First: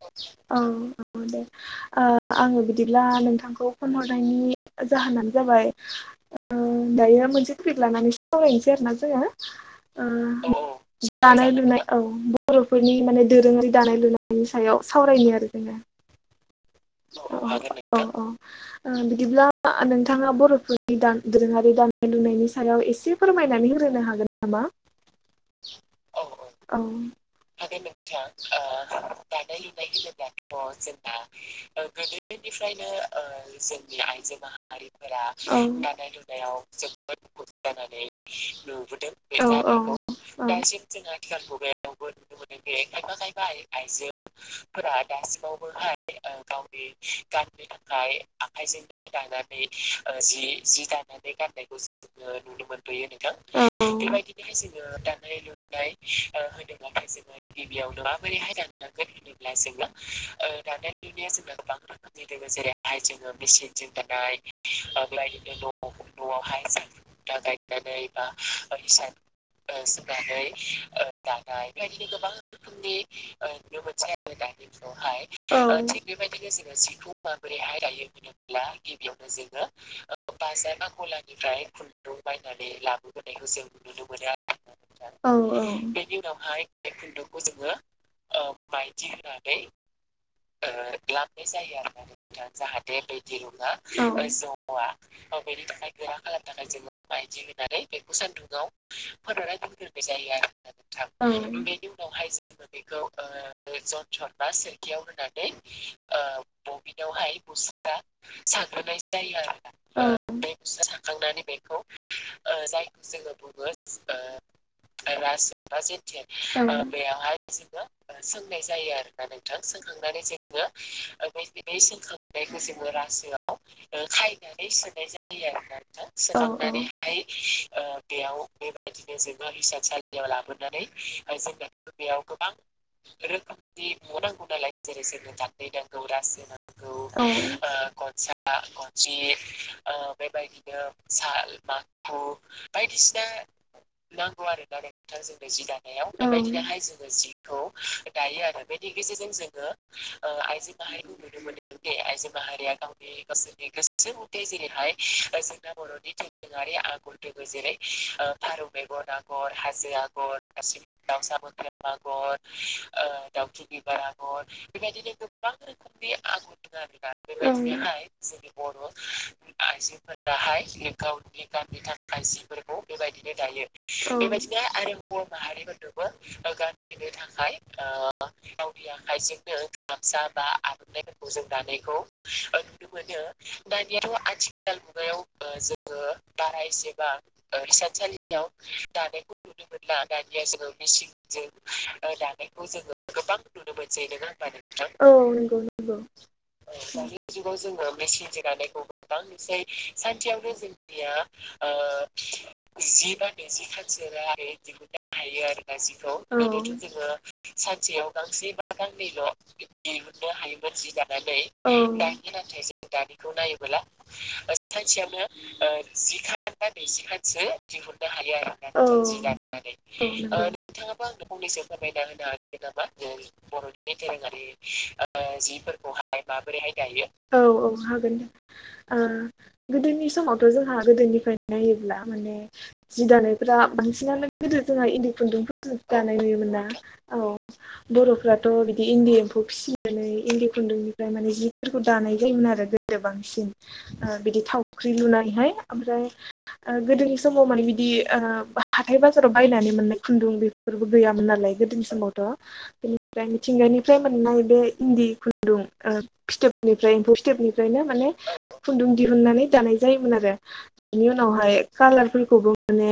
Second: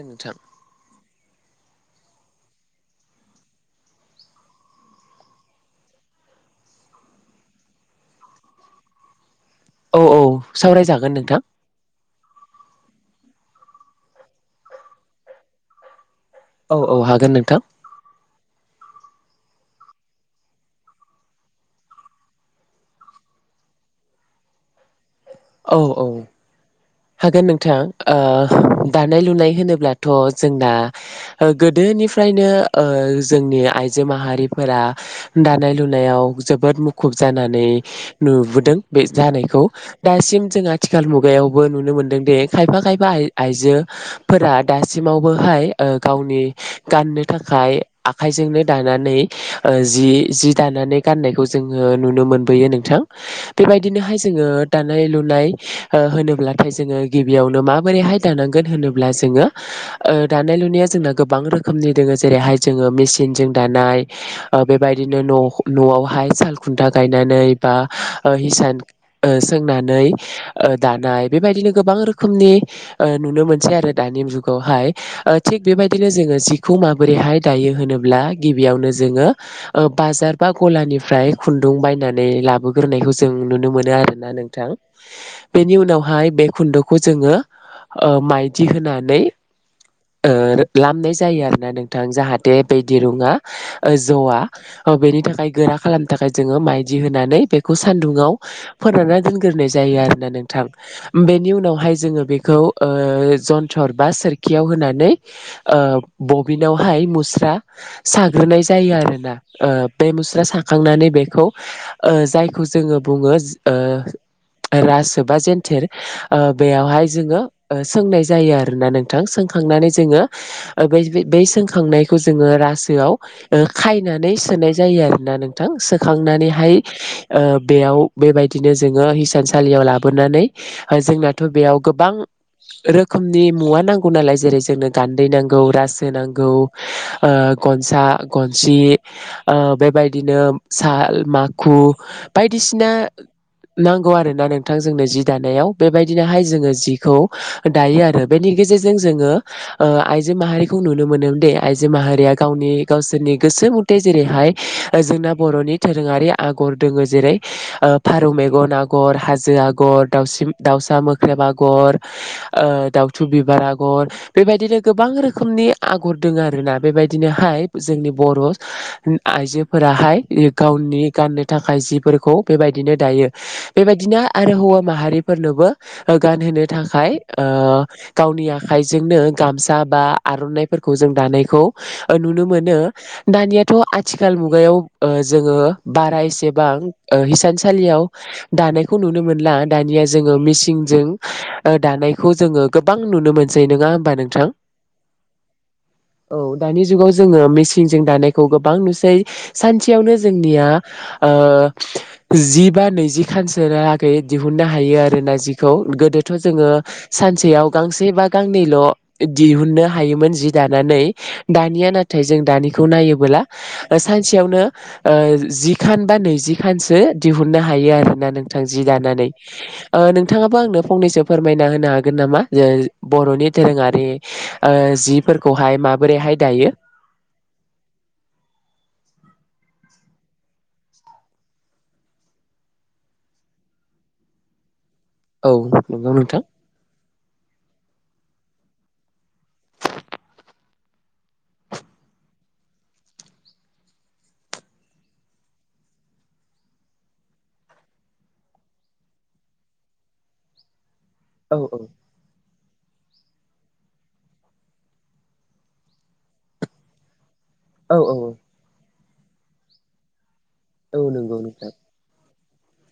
नोंथां औ औ दे। ओ आङो बिदिब्ला नोंथांखौ फन हरनायनि जाहोनानो जाबाय ओ दायो मोनसे टपिक लानानै सावरायनोसै आरो ना जोङो। औ औ ओ सावरायजागोन नोंथां दानाय लुनाय औ बर'फोरनि माने दोरोङारि दानाय लुनाय बिनि सायाव सावरायनि आरो जोङो। औ औ हागोन अ नोंथां अ। ओ बिदिब्ला नोंथाङा बर'फोरनि दोरोङारि दानाय लुनायनि सायाव एसे फोरमायनानै हो होनो हागोन नामा? औ औ। औ हागोन नोंथां ओ दानाय लुनाय होनोब्लाथ' जोंना गो गोदोनिफ्रायनो ओ जोंनि आइजो माहारिफोरा औ दानाय लुनायाव जोबोद मुखुब जानानै नुबोदों बे औ जानायखौ दासिम जों औ आथिखाल मुगायावबो। नुनो मोनदोंदि खायफा खायफा आइ आइजोफोरा दासिमावबोहाय ओ गावनि गाननो थाखाय आखाइजोंनो दानानै ओ जि जि दानानै गाननायखौ जों ङो नुनो मोनबोयो नोंथां बेबायदिनोहाय जोङो दानाय लुनाय होनो ब्लाथाय जोङो गिबियावनो माबोरैहाय दानांगोन होनोब्ला जोङो ओ दानाय लुनाया जोंना गोबां रोखो खोमनि दोङो जेरैहाय जोङो मेसिनजों दानाय बेबायदिनो न'आवहाय सालखु खुन्था गायनानै बा हिसान ओ सोंनानै दानाय। बेबायदिनो गोबां रोखोमनि ओ नुनो मोनसै आरो दानि जुगावहाय ओ थिग बेबायदिनो जोङो जिखौ माबोरैहाय दायो होनोब्ला गिबियावनो जोङो ओ बाजार बा गलानिफ्राय खुन्दुं बायनानै लाबोग्रायखौ जों नुनो मोनो आरोना नोंथां बेनि उनावहाय उनावहाय बे खुन्दु'खौ जोङो ओ माइदि होनानै ओ लामनाय जायो। आरोना नोंथां जाहाथे बे दिरुङा जवा ज'आ बेनि थाखाय गोरा खालामनो थाखाय जोङो मायदि होनानै बेखौ सानदुंआव फोरानना दोनग्रोनाय जायो आरोना नोंथां। बेनि उनावहाय जोङो बेखौ ओ जन्थर बा सोरखियाव होनानै बबिनावहाय मुस्रा साग्रोनाय जायो आरोना ओ बे मुस्रा साखांनानै बेखौ ओ जायखौ जोङो बुङो ओ [unintelligible] रासो बा जेनथेर जोङो बेयावहाय जोङो सोंनाय जायो आरोना नोंथां सों सोंखांनानै जोङो बै सोंखांनायखौ जोङो रासोआव ओ खायनानै सोनाय जायो आरोना नोंथां। सोखांनानैहाय ओ बेयाव बेबायदिनो जोङो हिसान सालियाव लाबोनानै जोंनाथ' बेयाव गोबां रोखोमनि मुवा नांगौ नालाय जेरै जोंनो गान्दै नांगौ। रासो नांगौ ओ गनसा गनसि ओ बेबायदिनो बिदिनो साल माखु बायदिसिना नांगौ आरोना नोंथां जोंनो सि याव बेबायदिनोहाय जोङो जिखौ दायो आरो बेनि गेजेरजों जोङो ओ आइज जो माहारिखौ नुनो मोनोदि आइजो माहारिया गावनि गावसोरनि गोसो मुथे जेरैहाय जों बर'नि धोरोङारि आगर दङ जेरै फारौ मेगन आगर हाजो आगर दाव दाउसा मोख्रेब आगर दाउथु बिबार आगर बेबायदिनो गोबां रोखोम रोखोमनि आगर दङ आरोना बेबायदिनोहाय जोंनि बर' आइजोफोराहाय गावनि गाननो थाखाय जिफोरखौ बेबायदिनो दायो बेबायदिनो आरो हौवा माहारिफोर फोरनोबो गानहोनो थाखाय ओ गावनि आखाइजोंनो गामसा बा आर'नाइफोरखौ जों दानायखौ नुनो मोनो दानियाथ' आथिखाल मुगायाव ओ जोङो बारा एसेबां हिसान सालियाव दानायखौ नुनो मोनला। दानिया जोङो मिसिंजों ओ दानायखौ जोङो गोबां नुनो मोनसै नङा होमबा नोंथां? औ नंगौ नंगौ औ दानि जुगाव जोङो मेसिनजों दानायखौ गोबां नुसै [unintelligible] सानसेयावनो जोंनिया ओ जिबा नैजि खानसो लागै दिहुननाय हायो आरोना जिखौ गोदोथ' जोङो सानसेयाव गांसेबा गांनैल' दिहुननो हायोमोन जि दानानै दानिया नाथाय जों दानिखौ नायोबोला सानसेयाव मावनो जिखान बा नैजि खानसो दिहुननो हायो आरोना नोंथां जि दानानै ओ नोंथाङाबो आंनो फंनैसो फोरमायना होनो हागोन नामा बर'नि [unintelligible] औ ओ जिफोरखौहाय माबोरैहाय दायो औ हागोन दे। गोदोनि समावथ' जोंहा गोदोनिफ्रायनो नायोब्ला माने जि दानायफ्रा बांसिनानो गोदो जोंहा इन्दि औ खुन्दुंफोरजोंसो नंगौ दानाय नोंथां। नुयोमोना औ बर'फ्राथ' इन्दि एम्फौ फिसिनानै इन्दि खुन्दुंनिफ्राय माने जिफोरखौ दानाय जायोमोन आरो गोदो बांसिन। बिदि थावख्रि लुनायहाय ओमफ्राय गोदोनि समाव माने बिदि। हाथाय बाजाराव बायनानै मोननाय खुन्दुं बेफोरबो गैयामोन नालाय औ औ गोदोनि समावथ' बेनिफ्राय मिथिंगानिफ्राय मोननाय बे इन्दि खुन्दुं फिथोबनिफ्राय एम्फौ फिथोबनिफ्रायनो औ माने औ खुन्दुं दिहुननानै दानाय जायोमोन आरो। औ बेनि नंगौ उनावहाय नोंथां कालारफोरखौबो माने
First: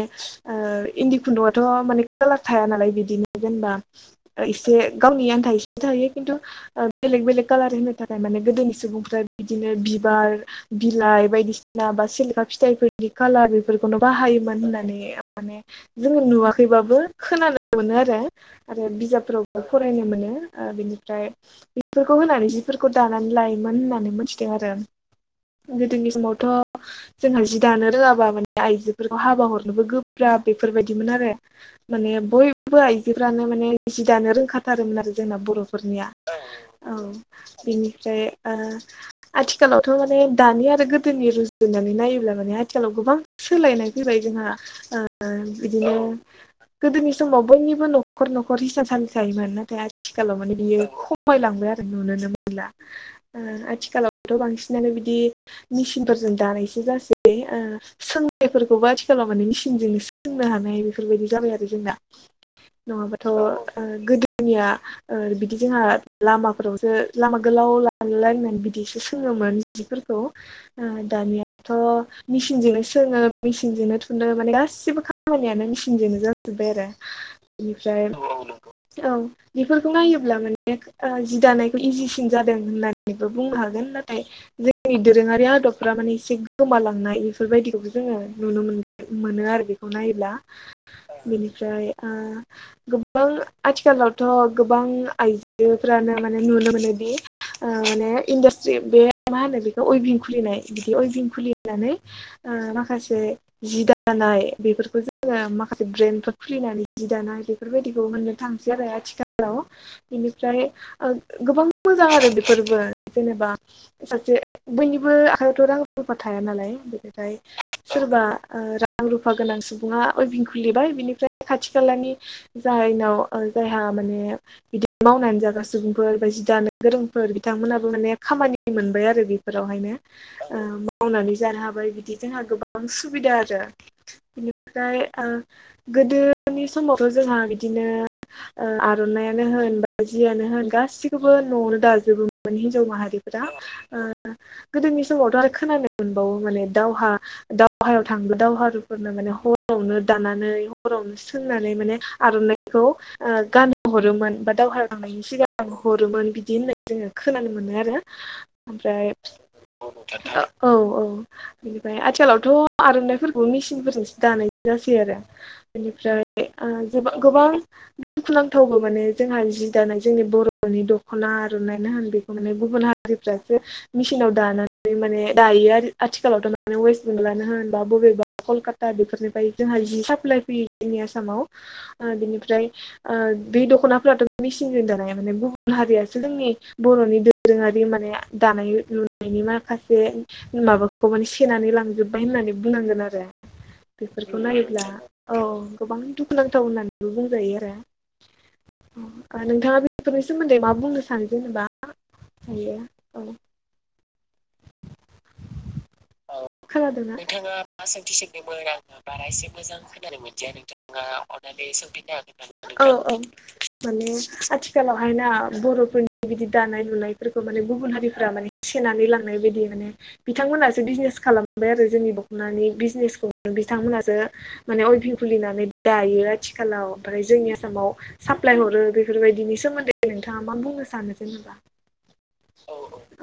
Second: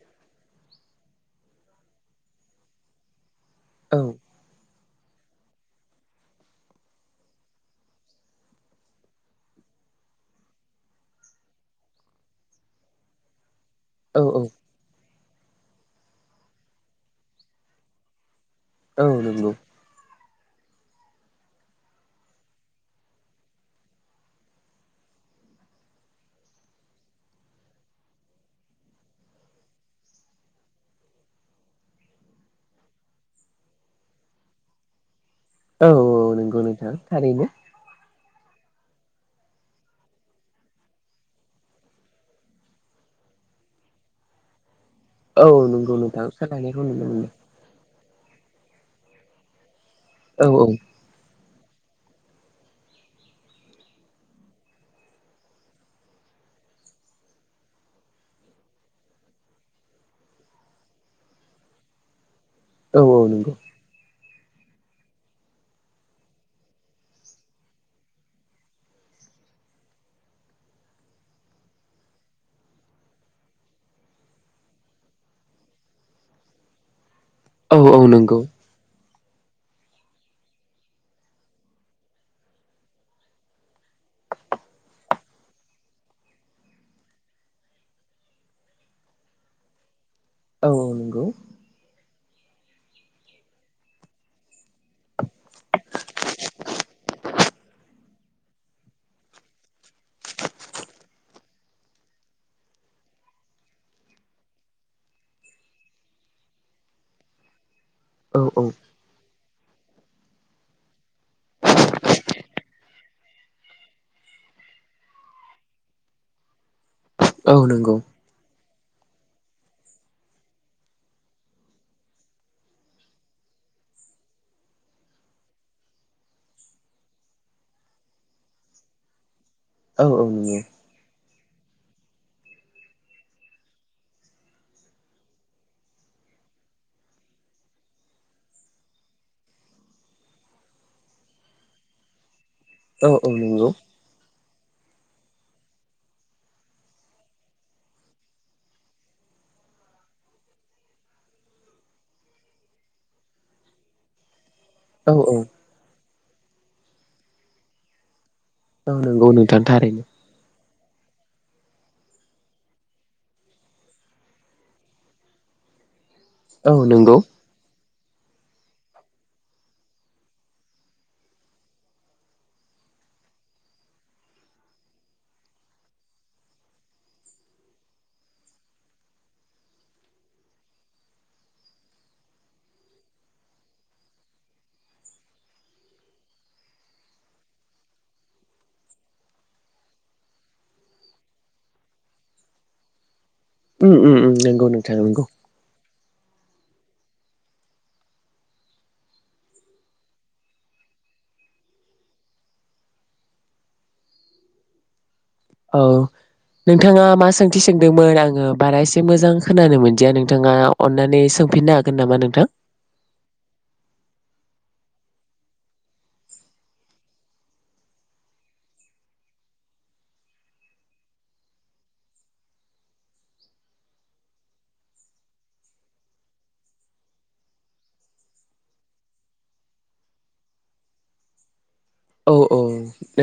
इन्दि खुन्दुंआथ' माने कालार थाया नालाय बिदिनो। जेनबा औ एसे गावनि आनथा। थायो खिन्थु बेलेग बेलेग कालार होनो थाखाय माने गोदोनि सुबुंफ्रा बिदिनो बिबार बिलाइ बायदिसिना बा सिलेखा फिथाइफोरनि खाालार बेफोरखौनो औ औ बाहायोमोन होननानै माने जोंङो नुवाखैबाबो खोनानो मोनो आरो आरो औ नंगौ बिजाबफोरावबो फरायनो मोनो बिनिफ्राय बेफोरखौ होनानै जिफोरखौ दानानै लायोमोन होननानै मोनथिदों आरो गोदोनि समावथ' जोंहा जि दानो रोङाबा माने आइजोफोरखौ हाबा हरनोबो गोब्राब बेफोरबायदिमोन आरो माने बयबो आइजोफ्रानो माने जि दानो रोंखाथारोमोन आरो जोंना औ बर'फोरनिया औ नंगौ औ नोंथां थारैनो बेनिफ्राय ओ आथिखालावथ' माने दानि आरो गोदोनि रुजुनानै नायोब्ला माने आथिखालाव गोबां सोलायनाय फैबाय जोंहा ओ औ बिदिनो नंगौ नोंथां सोलायनायखौ नुनो गोदोनि मोनो समाव बयनिबो न'ख न'खर न'खर हिंसानसालि जायोमोन नाथाय आथिखालाव माने औ बियो औ खमायलां [unintelligible] आरो नुनोनो मोनला ओ आथिखालावथ' बांसिनानो बिदि मसिनफोरजों दानाय एसे [unintelligible] से ओ सोंनायफोरखौबो आथिखालाव माने मेसिनजों सोंनो हानाय बेफोरबायदि जाबाय आरो जोंना औ औ नङाबाथ' ओ नंगौ गोदोनिया ओ बिदि जोंहा लामाफोरावसो लामा गोलाव लालायनानै बिदिसो सोङोमोन फोरखौ ओ दानियाथ' मेसिनजोंनो सोङो मेसिनजोंनो थुनो माने गास गसिबो खामानियानो मेचिनजोंनो जाजोब्बाय आरो औ बेनिफ्राय औ नंगौ औ बेफोरखौ नायोब्ला माने ओ जि दानायखौ इजिसिन जादों होननानैबो बुंनो हागोन नाथाय जोंनि दोरोङारि आदबफ्रा माने एसे गोमालांनाय बेफोरबायदिखौबो जोङो नुनो मोन मोनो आरो आरो बेखौ नायोब्ला औ नंगौ बेनिफ्राय ओ गोबां आथिखालाव थ' गोबां आइजोफ्रानो माने नुनो मोनोदि माने इन्डास्ट्रि बे मा होनो बेखौ उइभिं खुलिनाय बिदि अइभिं खुलिनानै माखासे जि दान नाय बेफोरखौ जोङो माखासे ब्रेन्द फोर खुलिनानै जि दानाय बेफोरबायदिखौ मोननो औ औ थांसै आरो आथिखालाव बेनिफ्राय गोबां मोजां आरो बेफोरबो जेनेबा सासे बयनिबो आखायावथ' रां र रुफा थाया नालाय [unintelligible] फ्राय औ नंगौ सोरबा रां रुफा गोनां सुबुङा उइभिं खुलिबाय बिनिफ्राय खाथि खालानि जायनाव ओ जाय ओ माने बिदि मावनानै जाग्रा सुबुंफोर बा जि दानो गोरोंफोर बिथांमोनाबो माने खामानि मोनबाय आरो बेफोरावहायनो औ औ ओ नंगौ मावनानै जानो हाबाय बिदि जोंहा गोबां सुबिदा आरो बेनिफ्राय ओ गोदो नि समावथ' जोंहा बिदिनो ओ आर'नाइानो होन बा जियानो होन गासिखौबो न'आवनो दाजोबो मोन हिन्जाव औ औ माहारिफोरा नंगौ ओ गोदोनि समावथ' आरो खोनानो मोनबावो माने दावहा दावहायाव थां [unintelligible] दावहारुफोरनो माने हर रावनो दानानै हरावनो सोंनानै माने आर'नाइखौ ओ गान हरोमोन बा दावहा औ लांनायनि औ सिगां हरोमोन बिदि होननाय जोङो खोनानो मोनो आरो औ ओमफ्राय नंगौ नोंथांनि थारैनो औ औ बेनिफ्राय आथिखालावथ' आर'नाइफोरखौ मेचिनफोरजोंसो दानाय जासै आरो बेनिफ्राय ओ औ नंगौ जेबा-गोबां दुखुनांथावबो माने जोंहा जि दानाय जोंनि बर'नि दख'ना आर'नाइना होन बेखौ माने गुबुन हारि रिफ्रासो मिसिनाव दानानै माने दायो आर आथिखालाव थ' माने वेस्ट बेंगलनो होनबा बबे बा कलकाता बेफोरनिफ्राय जोंहा जि साप्लाइ फैयो जोंनि आसामाव ओ बिनिफ्राय ओ बे दख'नाफोराथ' मेसिनजों दानाया माने गुबुन हारियासो जोंनि बर'नि दोरोङारि मान माने दानाय लु-लुनायनि माखासे माबाखौ माने सेनानै लांजोबबाय होननानै बुंनांगोन आरो उम उम उम बेफोरखौ नंगौ नायोब्ला नोंथां नंगौ औ गोबां दुखुनांथाव होननानैबो बुंजायो आरो। ओ नोंथाङा बेफोरनि सोमोन्दै मा बुंनो सानो जेनेबा हायो औ औ। नोंथाङा खोनादोंना? मा सोंथि सोंदोंमोन आङो बारा एसे मोजां खोनानो मोनदिया नोंथाङा अननानै सों औ औ माने आथि आथिखालावहायना बर'फोरनि बिदि दानाय लुनायफोरखौ माने गुबुन हारिफोरा माने सेनानै लां बायदि माने बिथांमोनासो बिजनेस खालामबाय आरो जोंनि दख'नानि बिजनेसखौ बिथांमोनासो अयभिुलिनानै दायो आथिखालाव जोंनि आसामाव साप्लाइ हरो बेफोर बेदिनि सोमोन्दै नोंथाङा मा बुंनो सानो जेनेबा? औ औ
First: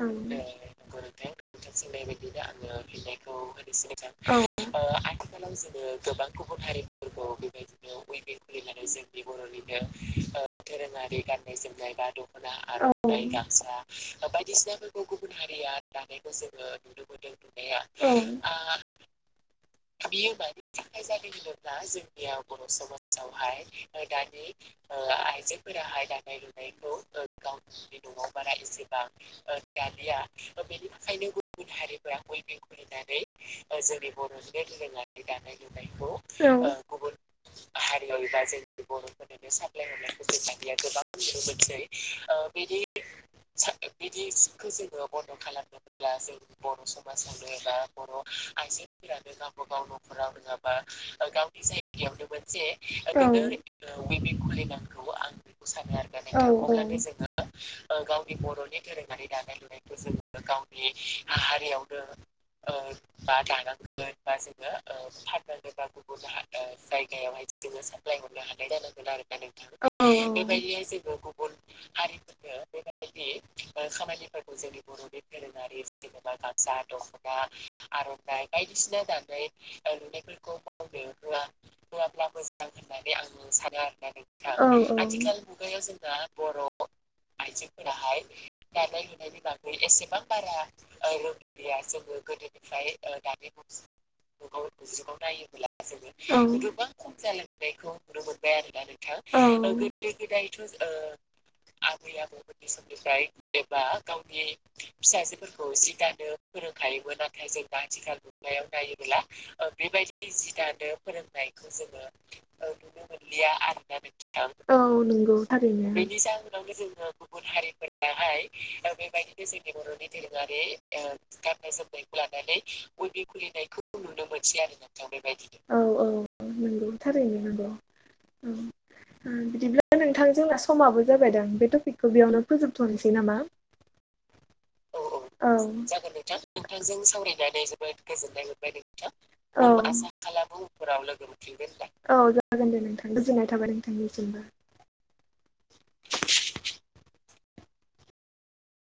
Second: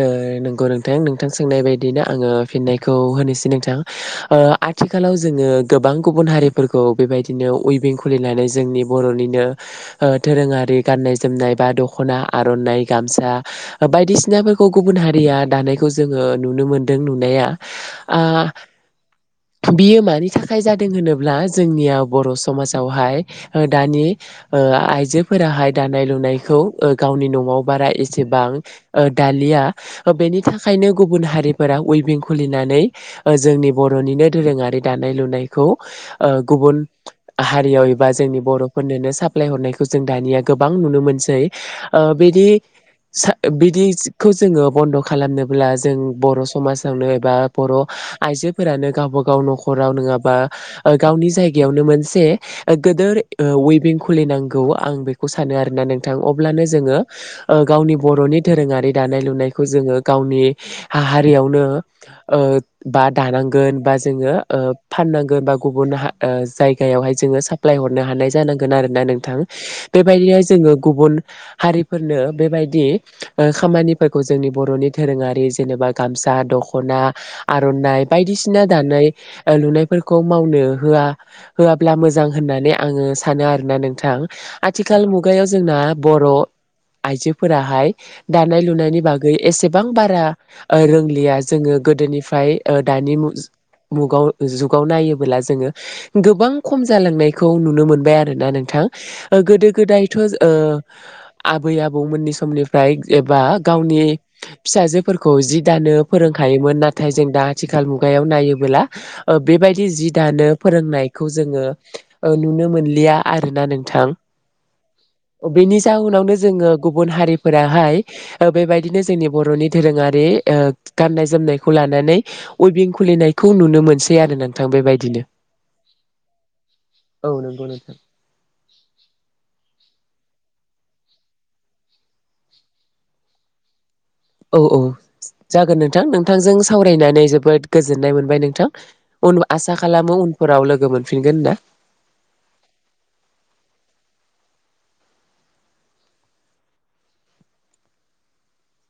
औ नंगौ नों दायो आं नोंथां सोंनाय बायदिनो आङो फिननायखौ होनोसै नोंथां आथिखालाव जोङो गोबां गोबां गुबुन हारिफोरखौ बेबायदिनो उइभिं खुलिनानै जोंनि बर'निनो ओ दोरोङारि गाननाय जोमनाय बा दख'ना आर'नाइ गामसा बायदिसिनाफोरखौ गुबुन हारिया दानायखौ जोङो नुनो मोनदों नुनाया ओ बियो मानि थाखाय जादों होनोब्ला जोंनिया बर' समाजावहाय दानि ओ आइजोफोराहाय दानाय लुनायखौ ओ गावनि न'आव बारा एसेबां ओ दालिआ हो बेनि थाखायनो गुबुन हारिफोरा उइबिं खुलिनानै जोंनि बर'निनो दोरोङारि दानाय लुनाय नायखौ ओ औ गुबुन हारियाव एबा जोंनि बर'फोरनोनो साप्लाय हरनायखौ जों दानि गोबां नुनो मोनसै ओ बिदि बिदिखौ जोङो बन्द' खा खालामनोब्ला जों बर' समाजावनो एबा बर' आइजोफोरानो गावबा गाव न'खराव नो बा गावनि जायगायावनो मोनसे गिदिर औ उनथिं खुलिनांगौ आं खौ सानो आरोना नोंथां अब्लानो जोङो ओगावनि बर'नि दोरोङारि दानाय लुनायखौ जों ओ गावनि हा हारियावनो ओ-बा दानांगोन बा जोङो ओ फाननांगोन बा गुबुन हा ओ जायगायावहाय जोङो साप्लाय हरनो हानाय जानांगोन आरो ना नोंथां बेबायदिनो जोङो गुबुन हारिफोरनो बेबायदि ओ- खामानिफोरखौ जोंनि बर'नि दोरोङारि जेनेबा गामसा दख'ना आर'नाइ बायदिसिना दानाय ओ लुनायफोरखौ मावनो होआ होआब्ला मुवा मोजां होननानै आङो सानो आरोना नोंथां औ औ आथिखाल मुगायाव जोंहा बर' आइजोफोराहाय दानाय लुनायनि बागै एसेबां बारा ओ रोंलिया जोङो गोदोनिफ्राय ओ दानि मु-मुगाव जुगाव नायोबोला जोङो मुगा गोबां खम जालांनायखौ नुनो मोनबाय आरोना नोंथां ओ गोदो आरो गोदायथ' ओ आबै आबौमोननि समनिफ्राय एबा गावनि फिसाजोफोरखौ जि दानो फोरोंखायोमोन नाथाय जों दा आथिखाल मुगायाव नायोबोला ओ-बेबायदि जि दानो फोरोंनायखौ जोङो ओ नुनो मोनलिया आरोना नोंथां औ नंगौ थारैनो बेनि जा ओ गुबन हारिफोराहाय ओ बेबायदिनो जोंनि बर'नि दोरोङारि गाननाय जोमनायखौ लानानै उइबिं खुलिनायखौ नुनो मोनो नुनो मोनसैआरोना दा बेबायदिनो औ औ नंगौ औ थारैनो नंगौ नोंथां। उम बिदिब्ला नोंथां जोंना समाबो जाबाय दां बे टपिकखौ बेयावनो फोजोबथ'नोसै नामा औ औ औ जागोन नोंथां नोंथांजों सावरायनानै जोबोद गोजोननाय मोनबाय नोंथां। उन औ आसा उनफोराव खालामो लोगो उनफ्राव मोनफिनगोन होनना। लोगोमोनफिनगोन होन्ना औ जागोन दे नोंथां गोजोननाय थाबाय नोंथांनिसिमबो।